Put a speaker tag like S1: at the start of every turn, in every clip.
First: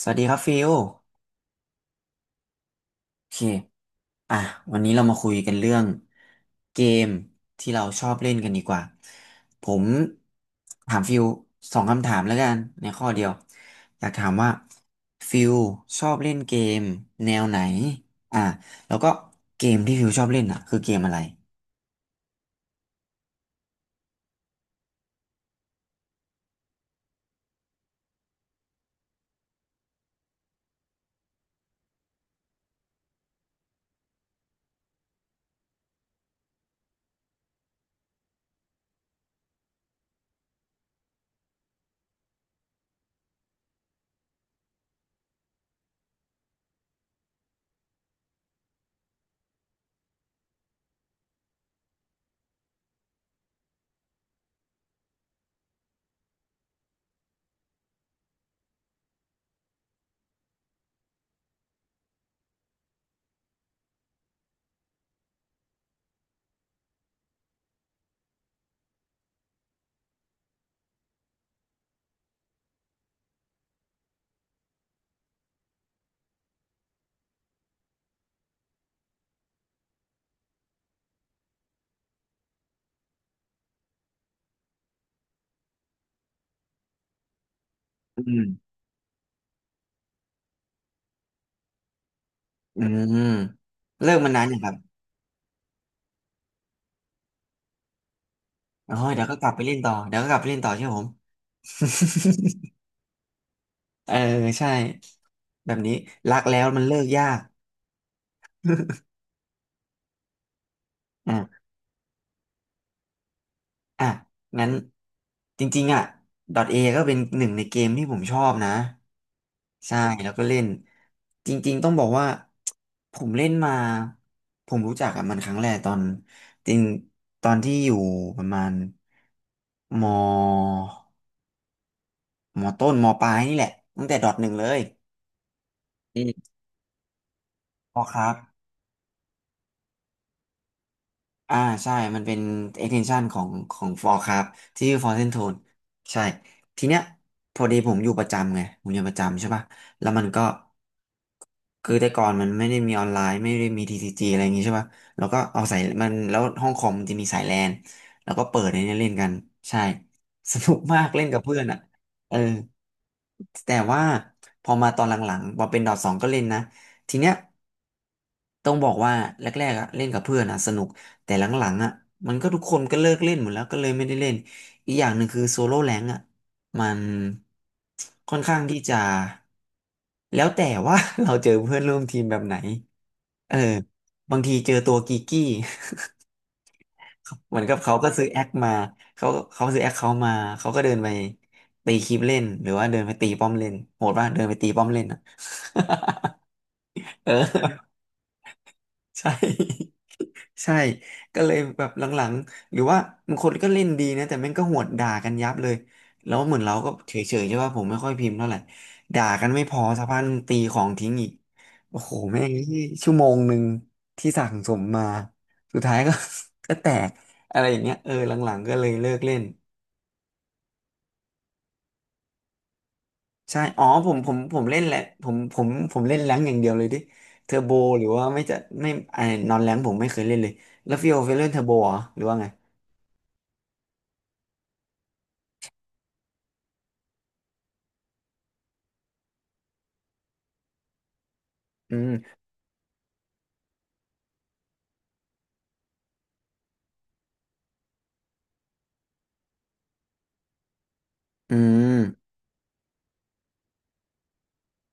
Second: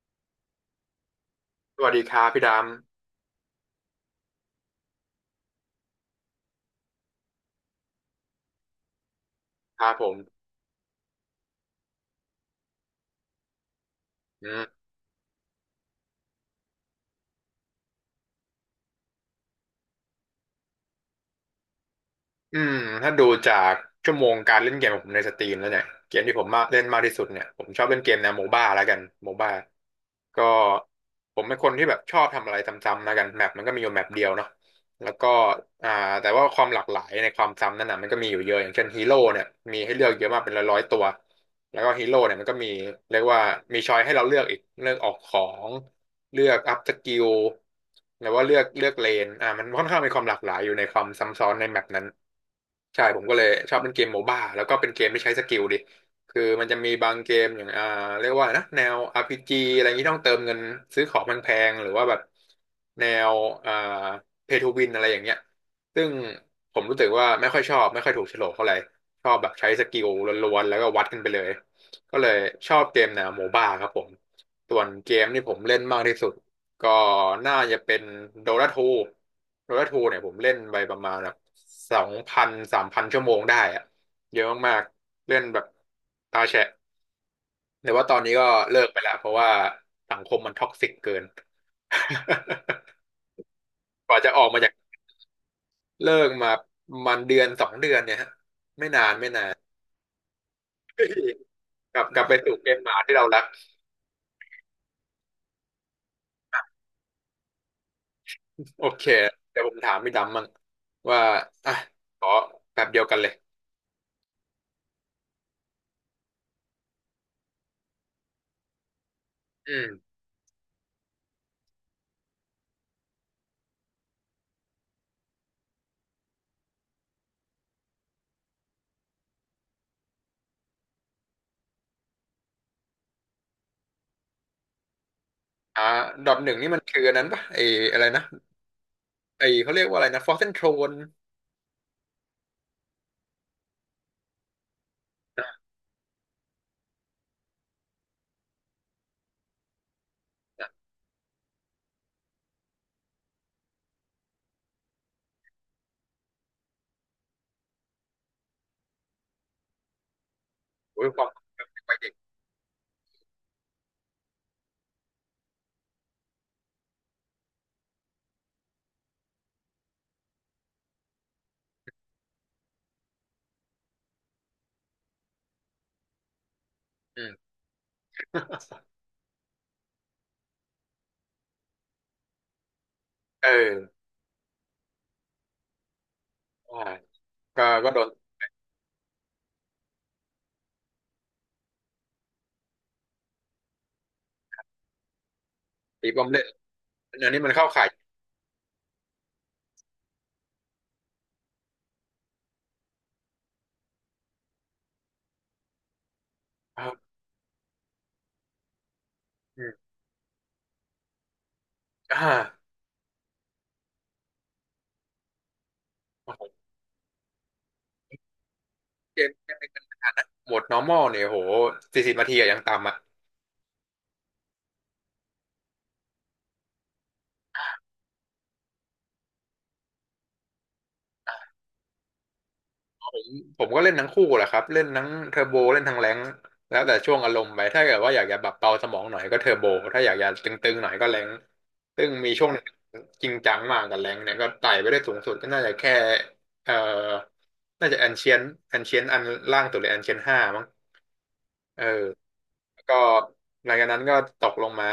S1: สวัสดีครับฟิล
S2: สวัสดีครับพี่ด
S1: โอเคอ่ะวันนี้เรามาคุยกันเรื่องเกมที่เราชอบเล่นกันดีกว่าผ
S2: ำค
S1: ม
S2: รับผม
S1: ถามฟิลสองคำถามแล้วกันในข้อเดียวอยากถาม
S2: อื
S1: ว่า
S2: ม
S1: ฟิลชอบเล่นเกมแนวไหนอ่ะแล้วก็เกมที่ฟิลชอบเล่นคือเกมอะไร
S2: อืมถ้าดูจากชั่วโมงการเล่นเกมของผมในสตรีมแล้วเนี่ยเกมที่ผมมาเล่นมากที่สุดเนี่ยผมชอบเล่นเกมแนวโมบ้าแล้วกันโมบ้าก็ผมเป็นคนที่แบบชอบทำอะไรซ้ำๆแล้วกันแมปมันก็มีอยู่แมปเดียวเนาะแล้วก็อ่าแต่ว่าความหลากหลายในความซ้ำนั่นน่ะมันก็มีอยู่เยอะอย่างเช่นฮีโร่เนี่ยมีให้เลือกเยอะมากเป็นร้อยๆตัวแล้วก็ฮีโร่เนี่ยมันก็มีเรียกว่ามีช้อยให้เราเลือกอีกเลือกออกของเลือกอัพสกิลหรือว่าเลือกเลนมันค่อนข้างมีความหลากหลายอยู่ในความซ้ำซ้อนในแมปนั้น ใช่ผมก็เลยชอบเล่นเกมโมบ้าแล้วก็เป็นเกมที่ใช้สกิลดิคือมันจะมีบางเกมอย่างเรียกว่านะแนว RPG อะไรอย่างนี้ต้องเติมเงินซื้อของแพงๆหรือว่าแบบแนวอ่าเพย์ทูวินอะไรอย่างเงี้ยซึ่งผมรู้สึกว่าไม่ค่อยชอบไม่ค่อยถูกโฉลกเท่าไหร่ชอบแบบใช้สกิลล้วนๆแล้วก็วัดกันไปเลยก็เลยชอบเกมแนวโมบ้าครับผมส่วนเกมที่ผมเล่นมากที่สุด ก็น่าจะเป็นโดราทูโดราทูเนี่ยผมเล่นไปประมาณแบบ2,000 3,000ชั่วโมงได้อะเยอะมากๆเล่นแบบตาแฉะแต่ว่าตอน
S1: อื
S2: นี้
S1: ม
S2: ก็เลิกไปแล้วเพราะว่าสังคมมันท็อกซิกเกิน
S1: อื มเลิ
S2: ก
S1: ก
S2: ว่า
S1: มา
S2: จะ
S1: น
S2: อ
S1: นา
S2: อ
S1: น
S2: ก
S1: อย่า
S2: มา
S1: งค
S2: จา
S1: รั
S2: ก
S1: บ
S2: เลิกมามันเดือนสองเดือนเนี่ยฮะไม่
S1: โอ้
S2: นา
S1: ย
S2: น
S1: เดี๋ย
S2: ไม่
S1: วก็
S2: นา
S1: กลับ
S2: น
S1: ไปเล่นต่อเดี๋ยวก็กลับไปเล่นต่อใช่ไหมผม
S2: กลับไปสู่เก มหมาที่เรารัก
S1: เออใช่แบบนี้รักแล้วมันเลิกยาก
S2: โอเคเดี๋ยวผมถามพี่ดำมั่งว่า
S1: อ่ะ
S2: อ่ะขอแบบเดียวกันเลย
S1: อ่ะงั้นจริงๆd A ก็เป็นหนึ่งในเกมที่ผมชอบนะ
S2: อื
S1: ใช่
S2: ม
S1: แล้วก็เล่นจริงๆต้องบอกว่าผมเล่นมาผมรู้จักกับมันครั้งแรกตอนจริงตอนที่อยู่ประมาณมมต้นมปลายนี่แหละตั้งแต่ดอทหนึ่งเลย
S2: อ่า
S1: อื
S2: ดอทห
S1: ม
S2: นึ่งนี่มันคืออันนั้นปะไอ
S1: พ
S2: อะ
S1: อ
S2: ไร
S1: ค
S2: นะ
S1: รับ
S2: ไอเขาเรียกว่าอะไรนะฟอสเซนโทรน
S1: อ่าใช่ มันเป็น extension ของของ Forecraft ที่ชื่อ Frozen
S2: นะ
S1: Throne ใช่ทีเนี้ยพอดีผมอยู่ประจำไงผมอยู่ประจำใช่ป่ะแล้วมันก็
S2: นะ
S1: คือแต่ก่อนมันไม่ได้มีออนไลน์ไม่ได้มี TCG อะไรอย่างงี้ใช่ป่ะแล้วก็เอาสายมันแล้วห้องคอมมันจะมีสายแลนแล้วก็เปิดในเนี้ยเล่นกันใช่ สนุกมา
S2: โอ้
S1: ก
S2: ยค
S1: เล่
S2: วา
S1: น
S2: มไ
S1: กับเพื่อน
S2: ปเด็ก
S1: เออแต่ว่าพอมาตอนหลังๆพอเป็นดอทสองก็เล่นนะทีเนี้ย ต้องบอกว่าแรกๆเล่นกับเพื่อนสนุกแต่หลังๆมันก็ทุกคนก็เลิกเล่นหมดแล้วก็เลยไม่ได้เล่นอีกอย่างหนึ่งคือโซโล่แรงมัน
S2: อืม
S1: ค่อนข้างที่จะแล้วแต่ว่า เราเจอเพื่อนร่วมทีมแบบไหน
S2: เอ
S1: เออ
S2: อ
S1: บางทีเจอตัวกีกี้
S2: อ่า
S1: เหมือ
S2: ก็
S1: นกับ
S2: ก็
S1: เขา
S2: โด
S1: ก็
S2: น
S1: ซื้อแอคมาเขาเขาซื้อแอคเขามาเขาก็เดินไปตีคลิปเล่นหรือว่าเดินไปตีป้อมเล่นโหดป่ะเดินไปตีป้อมเล่น
S2: ตีบอมเละ อัน
S1: เอ
S2: นี้มันเข้าข่าย
S1: อใช่ ใช่ก็เลยแบบหลังๆหรือว่าบางคนก็เล่นดีนะแต่แม่งก็หวดด่ากันยับเลยแล้วเหมือนเรา
S2: ค
S1: ก็
S2: รับ
S1: เฉยๆใช่ป่ะผมไม่ค่อยพิมพ์เท่าไหร่ด่ากัน
S2: อื
S1: ไม่พ
S2: ม
S1: อสักพักตีของทิ้งอีกโอ้โห
S2: อ่า
S1: แม่งชั่วโมงหนึ่งที่สั่งสมมาสุดท้ายก็
S2: โอ้โห
S1: ก็แตกอะไรอย่างเงี้ยเออหลังๆก็เลยเลิก
S2: เกม
S1: เล่น
S2: เกมในขนาดนั้นโหมด normal เนี่ยโห40นาทีอะยังต่ำอะ
S1: ใช่อ๋อผมเล่นแหละผมเล่นแรงค์อย่างเดียวเลยดิเทอร์โบหรือว่าไม่จะไม่ไอ้นอนแรงค์ผมไม่เคยเล่นเลยแล้วฟิโอเคยเล่นเทอร์โบเหรอหรือว่าไง
S2: ผมก็เล่นทั้งคู่แหละครับเล่นทั้งเทอร์โบเล่นทั้งแรงค์แล้วแต่ช่วงอารมณ์ไปถ้าเกิดว่าอยากจะแบบเบาสมองหน่อยก็เทอร์โบถ้าอยากจะตึงๆหน่อยก็แรงค์
S1: อื
S2: ซึ่งมี
S1: ม
S2: ช่วงหนึ่งจริงจังมากกับแรงค์เนี่ยก็ไต่ไปได้สูงสุดก็น่าจะแค่เอ่อน่าจะแอนเชียนแอนเชียนอันล่างสุดเลยแอนเชียนห้ามั้ง
S1: อื
S2: เออ
S1: ม
S2: แล้วก็หลังจากนั้นก็ตกลงมา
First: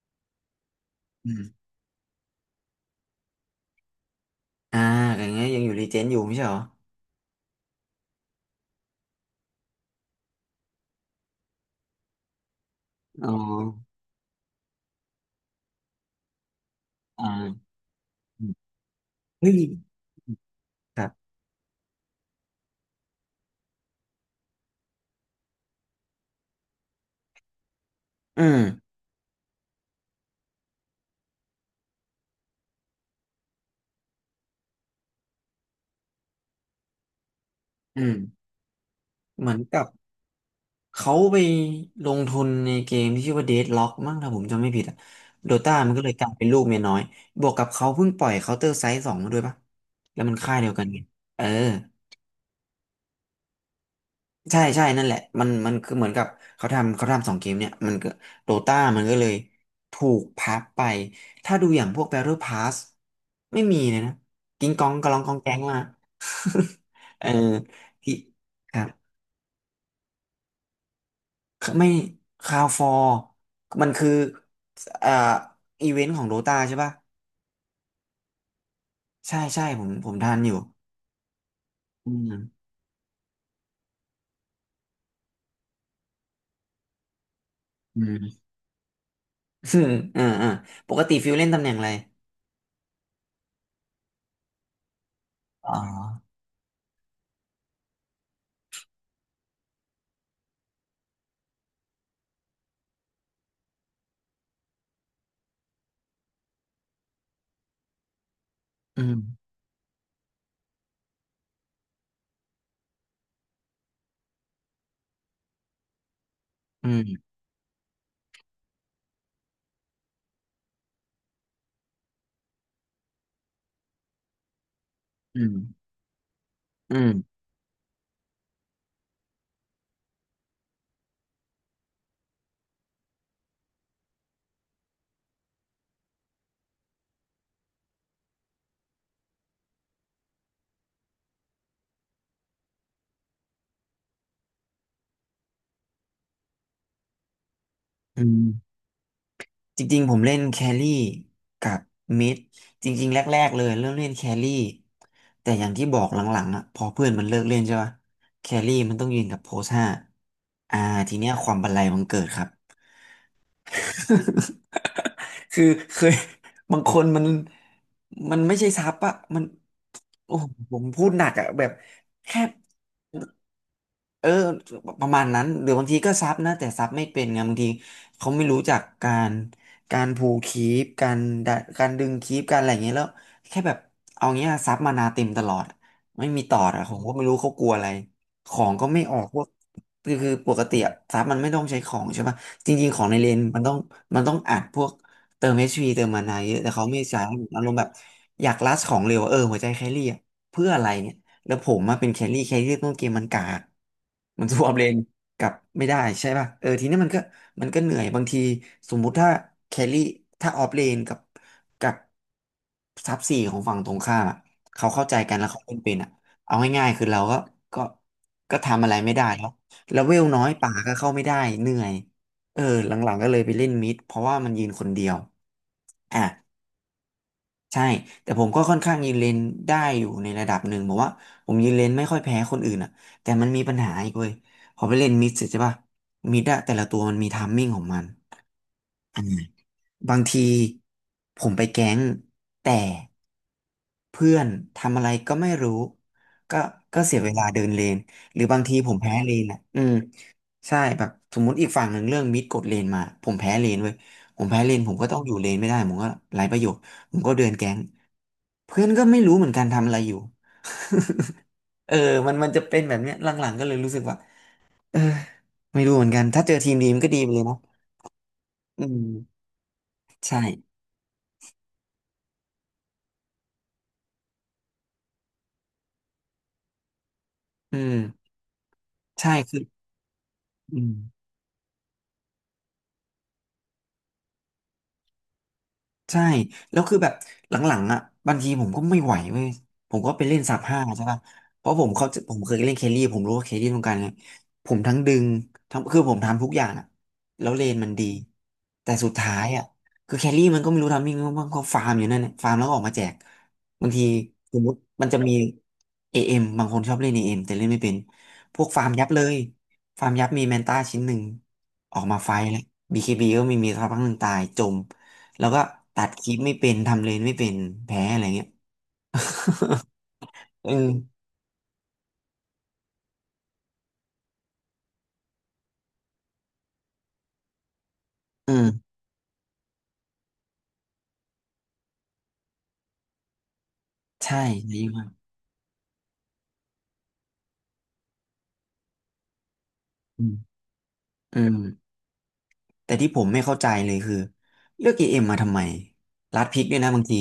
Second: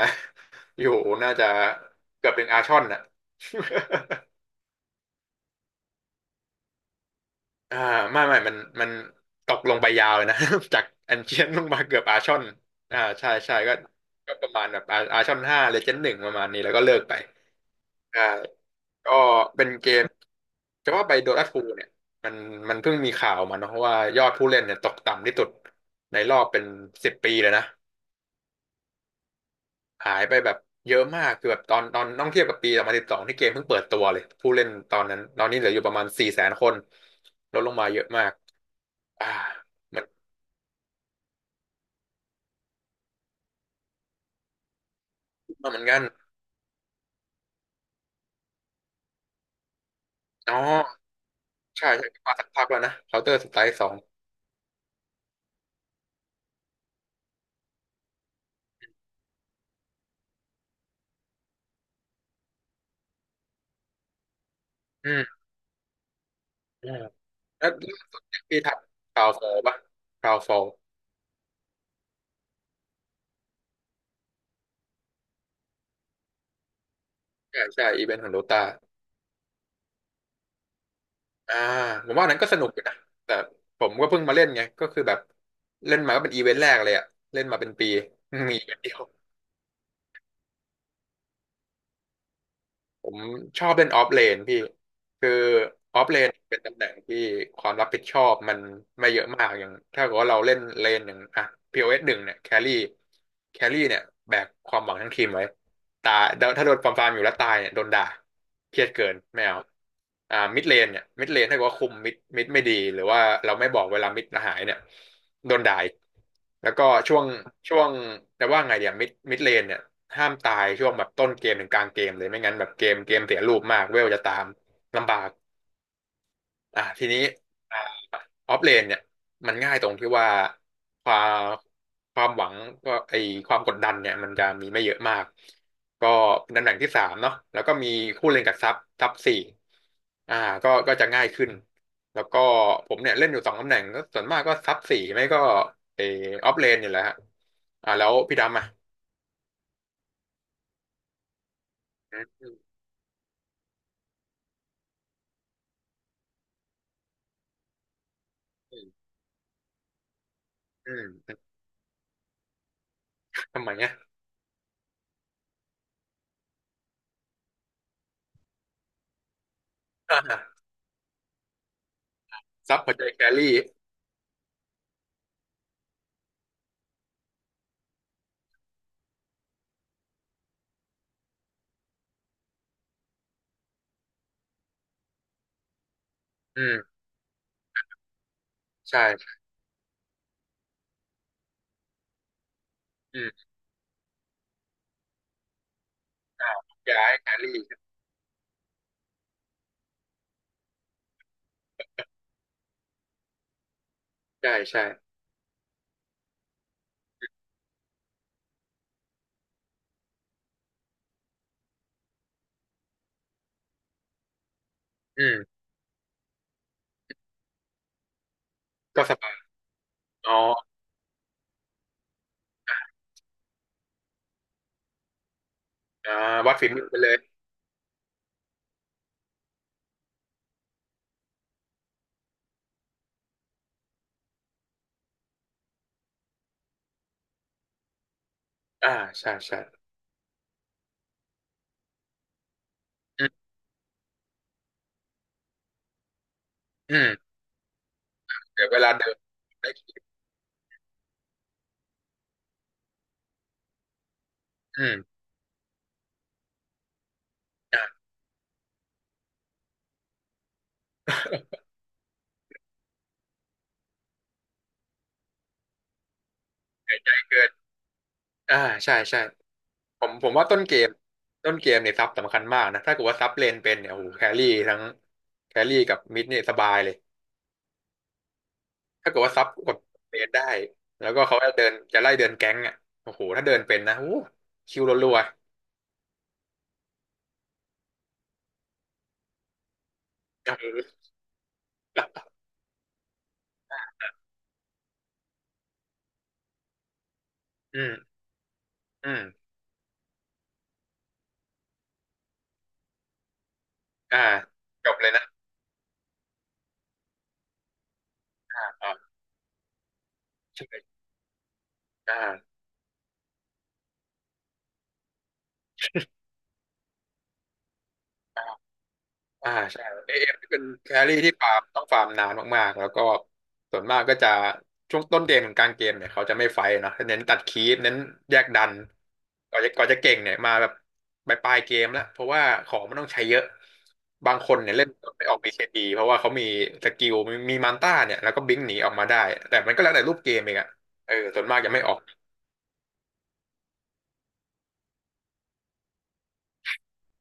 S2: อยู่
S1: อื
S2: น่าจะ
S1: ม
S2: เกือบถึงอาชอนน่ะ
S1: อ่าอย่างเงี้ยยังอยู่รีเจนอยู่ไม่ใช่เหรอ
S2: อ่าไม่มันตกลงไปยาวเลยนะ จากแอนเชียนลงมาเกือบอาร์ชอนอ่า
S1: อ๋
S2: ใช่
S1: อ
S2: ใช่ก็ก็ประมาณแบบอาอาร์ชอน5 เลเจนด์ 1ประมาณนี้แล้วก็เลิกไป
S1: อ่า
S2: ใช่
S1: อืม
S2: ก็
S1: เฮ้ย
S2: เป็นเกมจะ
S1: ค
S2: ว่า
S1: รั
S2: ไปโด
S1: บ
S2: ตาทูเนี่ยมันมันเพิ่งมีข่าวมาเนอะว่ายอดผู้เล่นเนี่ยตกต่ำที่สุดในรอบเป็นสิบปีเลยนะ
S1: อืม
S2: หายไปแบบเยอะมากคือแบบตอนต้องเทียบกับปี2012ที่เกมเพิ่งเปิดตัวเลยผู้เล่นตอนนั้นตอนนี้เหลืออยู่ประมาณ400,000คนลดลงมาเย
S1: อื
S2: อะมาก
S1: ม
S2: อ่า
S1: เหมือนกับ
S2: มัน
S1: เขาไปลงทุนในเกมที่ชื่อว่า Deadlock มั้งถ้าผมจำไม่ผิดโด
S2: มา
S1: ต้า
S2: เหมือน
S1: มัน
S2: กั
S1: ก็
S2: น
S1: เลยกลายเป็นลูกเมียน้อยบวกกับเขาเพิ่งปล่อย Counter Strike สองมาด้วยปะแล้วมัน
S2: อ๋
S1: ค่ายเดียวกันไง
S2: อ
S1: เออ
S2: ใช่ใช่มาสักพักแล้วนะเคาน์เตอร์สไตล์สอง
S1: ใช่ใช่นั่นแหละมันคือเหมือนกับเขาทำสองเกมเนี่ยมันก็โดตามันก็เลยถูกพับไปถ้าดูอย่างพวก Battle Pass ไม่มีเลยนะกิ้งก้อง
S2: อื
S1: กะลองกอง
S2: ม
S1: แก๊งมา
S2: อืม
S1: เออ
S2: แล้วเรื่อง
S1: ที่
S2: จากปี
S1: ค
S2: ถัด
S1: รับ
S2: คราวโซลป่ะคราวโซล
S1: ไม่คาวฟอร์มันคือเอ่ออีเวนต์ของโดตาใช่ป่ะ
S2: ใช่ใช่อีเวนต์ของโดตา
S1: ใช่ใช่ผมทันอยู่
S2: อ่าผ
S1: อื
S2: มว่าอันนั้นก็ส
S1: ม
S2: นุกอยู่นะแต่ผมก็เพิ่งมาเล่นไงก็คือแบบเล่นมาก็เป็นอีเวนต์แรกเลยอะเล่นมาเป็นปี
S1: อืม
S2: มีอีเวนต์เดียว
S1: อืมอ่าปกติฟิวเล่นตำแหน่งอะไร
S2: ผมชอบเล่นออฟเลนพี่คือ
S1: อ๋อ
S2: ออฟเลนเป็นตำแหน่งที่ความรับผิดชอบมันไม่เยอะมากอย่างถ้าเกิดว่าเราเล่นเลนอย่างอ่ะพีโอเอสหนึ่งเนี่ยแครี่แครี่เนี่ยแบกความหวังทั้งทีมไว้ ตายถ้าโดนปรามปรามอยู่แล้วตายเนี่ยโดนด่า เครียด
S1: อื
S2: เกิน
S1: ม
S2: ไม่เอามิดเลนเนี่ยมิดเลนถ้าเกิดว่าคุมมิดไม่ดี หรือว่าเราไม่บอกเวลามิดหายเนี่ยโดนด่าอีกแล้วก็
S1: อื
S2: ช่วง
S1: ม
S2: ช่วงแต่ว่าไงเดี๋ยวมิดเลนเนี่ยห้ามตายช่วงแบบต้นเกมถึงกลางเกมเลยไม่งั้นแบบเกมเสียรูปมาก เวลจะตามลำบาก
S1: อืม
S2: อ่ะ
S1: อื
S2: ทีนี้
S1: ม
S2: ออฟเลนเนี่ยมันง่ายตรงที่ว่าความความหวังก็ไอความกดดันเนี่ยมันจะมีไม่เยอะมากก็เป็นตำแหน่งที่สามเนาะแล้วก็มีคู่เล่นกับซับสี่อ่าก็จะง่ายขึ้นแล้วก็ผมเนี่ยเล่นอยู่สองตำแหน่งก็ส่วนมากก็ซับสี่ไม่ก็ไอออฟเลนนี่แหละฮะแล้ว
S1: อื
S2: พี่ดำอ่ะ
S1: ม จริงๆผมเล่นแครี่กับ
S2: อืม
S1: มิด
S2: อืม
S1: จริงๆแรกๆเลยเริ่มเล่นแครี่แต่อย่างที่บอกหลังๆพอเพื่อนมันเลิกเล่นใช่ปะแครี่
S2: อื
S1: มันต้อง
S2: ม
S1: ยืนกับโพสห้าอ่า
S2: อื
S1: ทีเนี้ยค
S2: ม
S1: วามบันไลมันเกิดครับ
S2: ทำไมเนี่ย
S1: คือเคยบางคนมันมันไม่ใช่ซับมัน
S2: อ่
S1: โอ้โห
S2: า
S1: ผมพูดหนักแบบแค่
S2: ซับหัวใจแครี่
S1: เออประมาณนั้นหรือบางทีก็ซับนะแต่ซับไม่เป็นไงบางทีเขาไม่รู้จักการการพูลคีปการดะการดึงคีปการอะไรอย่างเงี้ยแล้วแค่แบบเอาเงี้ยซับมานาเต็มตลอดไม่มีต่อ
S2: อื
S1: ผ
S2: ม
S1: มก็ไม่รู้เขากลัวอะไรของก็ไม่ออก
S2: ใช่
S1: พวกคือคือปกติซับมันไม่ต้องใช้ของใช่ปะ จริงๆของใน
S2: อื
S1: เล
S2: ม
S1: นมันต้องมันต้องอัดพวกเติม h ีเติมมานาเย
S2: อ่า
S1: อะแต่เขาไม่
S2: ย้าย
S1: ใช้
S2: แค
S1: อารมณ์
S2: รี่
S1: แบบอยากลัดของเร็วเออหัวใจแครี่เพื่ออะไรเนี่ยแล้วผมมาเป็นแครี่แครี่ต้องเกมมันกากมัน
S2: ใช่
S1: สวอป
S2: ใช่
S1: เลนกลับไม่ได้ใช่ป่ะเออทีนี้มันก็มันก็เหนื่อยบางทีสมมุติถ้าแครี่ถ้าออฟเลนกับกับซับสี่ของฝั่งตรงข้ามเขาเข้าใจ
S2: อื
S1: กันแล้ว
S2: ม
S1: เขาเล่นเป็นเอาง่ายๆคือเราก็ก็ก็ทำอะไร
S2: ก็
S1: ไม่
S2: ส
S1: ได้
S2: บาย
S1: แล้วแล้วเวล
S2: อ๋อ
S1: น้อยป่าก็เข้าไม่ได้เหนื่อย เออหลังๆก็เลยไปเล่นมิดเพราะว่ามันยืนคนเดียว
S2: อ่า
S1: อ่ะ
S2: วัดฝีมือไปเลย
S1: ใช่แต่ผมก็ค่อนข้างยืนเลนได้อยู่ในระดับหนึ่งบอกว่าผมยืนเลนไม่ค่อยแพ้คนอื่นอ่ะแต่มันมีปัญหาอีกเว้ยพอไปเล่นมิดเสร็จใช่ป่ะมิดอะแต่ละตัวมันมีไทัมมิ่งของมัน
S2: อ่า
S1: อ่า
S2: ใช่ใช่
S1: บางทีผมไปแก๊งแต่
S2: อืม
S1: เพื่อนทำอะไรก็ไม่รู้ก็
S2: อื
S1: ก็
S2: ม
S1: เสียเวลาเดินเลนหรือบาง
S2: เดี๋ยว
S1: ที
S2: เว
S1: ผ
S2: ลา
S1: ม
S2: เดิ
S1: แพ้
S2: น
S1: เลนอ่ะ
S2: ได้
S1: อืม ใช่แบบสมมุติอีกฝั่งหนึ่งเรื่องมิดกดเลนมาผมแพ้เลนเว้ยผมแพ้เลน
S2: อื
S1: ผม
S2: ม
S1: ก็ต้องอยู่เลนไม่ได้ผมก็ไร้ประโยชน์ผมก็เดินแก๊ง
S2: อ่า
S1: เพื่อนก็ไม่รู้เหมือนกันทำอะไรอยู่ เออมันจะเป็นแบบเนี้ยหลังๆก็เลยรู้สึกว่าเออไม่รู้เหมือนกันถ้าเจอทีมดี
S2: ไม่
S1: มันก็ดีไปเล
S2: เกิ
S1: ย
S2: น
S1: เนาะ
S2: อ่า
S1: อื
S2: ใช่ใช่
S1: ม
S2: ผม
S1: ใช่
S2: ว่าต้นเกมต้นเกมเนี่ยซับสำคัญมากนะถ้าเกิดว่าซับเลนเป็นเนี่ยโอ้โหแครี่ทั้งแครี่กับมิดเนี่ยสบายเลย
S1: อืม
S2: ถ้าเกิด
S1: ใช่
S2: ว่าซับ
S1: คือ
S2: กับเลนได้
S1: อืม
S2: แล้วก็เขาจะเดินจะไล่เดินแก๊งอ่ะโอ้โหถ้าเดินเป็นนะโอ้โหคิวรัว
S1: ใช่แล้วคือแบบหลังๆอ่ะบางทีผมก็ไม่ไหวเว้ยผมก็ไปเล่นสับ
S2: ๆ
S1: ห้า
S2: เอ
S1: ใช่
S2: อ
S1: ป่ะเพราะผมเขาผมเคยเล่นเคลลี่ผมรู้ว่าเคลลี่ต้องการไงผมทั้งดึงทั้งคือผมทำทุกอย่างอ่ะแล้วเลน
S2: อื
S1: มันดี
S2: ม
S1: แต่สุ
S2: อื
S1: ด
S2: ม
S1: ท้ายอ่ะคือแคลรี่มันก็ไม่รู้ทำยังไงบ้างเขาฟาร์มอยู่นั่นแหละฟาร์มแล้วก็ออกมาแจกบางที
S2: อ่า
S1: สมมติ
S2: จบ
S1: มั
S2: เล
S1: น
S2: ย
S1: จะ
S2: นะ
S1: มีเอเอ็มบางคนชอบเล่นเอเอ็มแต่เล่นไม่เป็นพว
S2: อ่า
S1: กฟาร์ม
S2: อ่า
S1: ยับเลยฟาร์มยับมีแมนต้าชิ้
S2: ใช่
S1: นหนึ่งออก
S2: อ่
S1: มาไฟ
S2: า
S1: แล้วบีเคบีก็ไม่มีสักพักหนึ่งตายจม แล้วก็ตัดคลิปไม่เป็นทำเลนไม่เป็นแพ้อะไรเงี้ย
S2: ใช่เอเอ็มที่เป็น
S1: เอ
S2: แครี่
S1: อ
S2: ที่ฟาร์มต้องฟาร์มนานมากๆแล้วก็ส่วนมากก็จะช่วงต้นเกมถึงกลางเกมเนี่ยเขาจะไม่ไฟท์เนาะเน้นตัดคีปเน้นแยก
S1: อื
S2: ดัน
S1: ม
S2: ก่อนจะเก่งเนี่ยมาแบบปลายๆเกมแล้วเพราะว่าของมันต้องใช้เยอะบา
S1: ใช่
S2: งคนเนี่ย
S1: ใช่
S2: เล่น
S1: มาก
S2: ไม่ออกบีเคบีเพราะว่าเขามีสกิลมีมันต้าเนี่ยแล้วก็บิงหนีออกมาได้แต่มันก็แล้วแต่รูป
S1: อื
S2: เกมเอง
S1: ม
S2: อะเออ
S1: อื
S2: ส่วน
S1: ม
S2: มากจะไม่ออก
S1: แต่ที่ผมไม่เข้าใจเลยคือเลือกเอเอ็มมาทำไมรัดพริกด้วยนะบางที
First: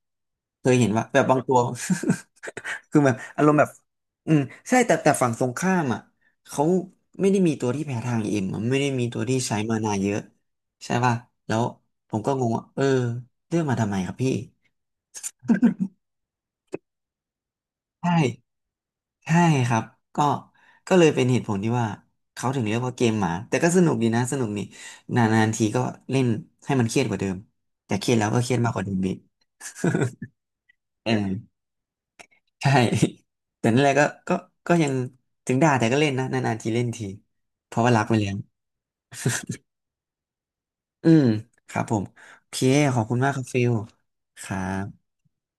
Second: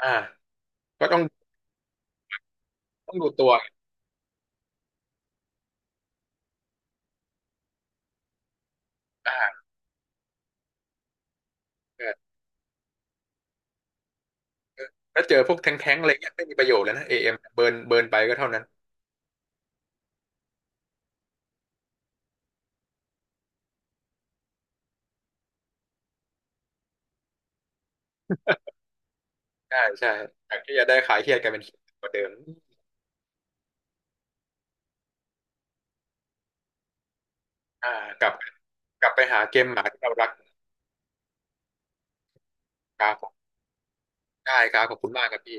S2: อ่า
S1: เคยเห็นว่า
S2: ก็
S1: แบ
S2: ต้อง
S1: บบางตัว คือแบบ
S2: ดู
S1: อา
S2: ตั
S1: รม
S2: ว
S1: ณ์แบบอืมใช่แต่ฝั่งตรงข้ามอ่ะเขาไม่ได้มีตัวที่แพ้ทาง EM อเอ็มอะไม่ได้มีตัวที่ใช้
S2: อ่า
S1: มานาเยอะใช่ป่ะแล้ว
S2: เอ
S1: ผ
S2: อ
S1: มก็งงว่าเออเลือกมาทำไมครับพี่
S2: เออถ้าเจอพวกแท้งๆอะไรเงี้ยไม่มีประโยชน์แล้วนะเอเอ็มเบิร์น
S1: ใช่
S2: ไปก็เท่านั้น
S1: ใช่ครับก็ก็เลยเป็นเหตุผลที่ว่าเขาถึงเรียกว่าเกมหมาแต่ก็สนุกดีนะสนุกนี่นานๆทีก็เล่นให้มันเครียดกว่าเดิมแต่เครียดแล้วก็เครียดมากกว่าเดิมอีก
S2: ใช่ใช่จากที่จะได้
S1: เออ
S2: ขายเครียดกลายเป็นเครียดกว่าเดิม
S1: ใช่ แต่นั่นแหละก็ยังถึงด่าแต่ก็เล่นนะนานๆทีเล่นทีเพราะ
S2: อ่า
S1: ว่ารักไป
S2: ก
S1: เล้
S2: ลั
S1: ย
S2: บ
S1: ง
S2: กลับไปหาเกมหมาที่เรารัก
S1: อืมครับผมโอเคขอ
S2: ค
S1: บ
S2: รั
S1: คุ
S2: บ
S1: ณ
S2: ผ
S1: มาก
S2: ม
S1: ครับฟิลครั
S2: ได้ครับขอบคุ
S1: บ
S2: ณมากครับพี่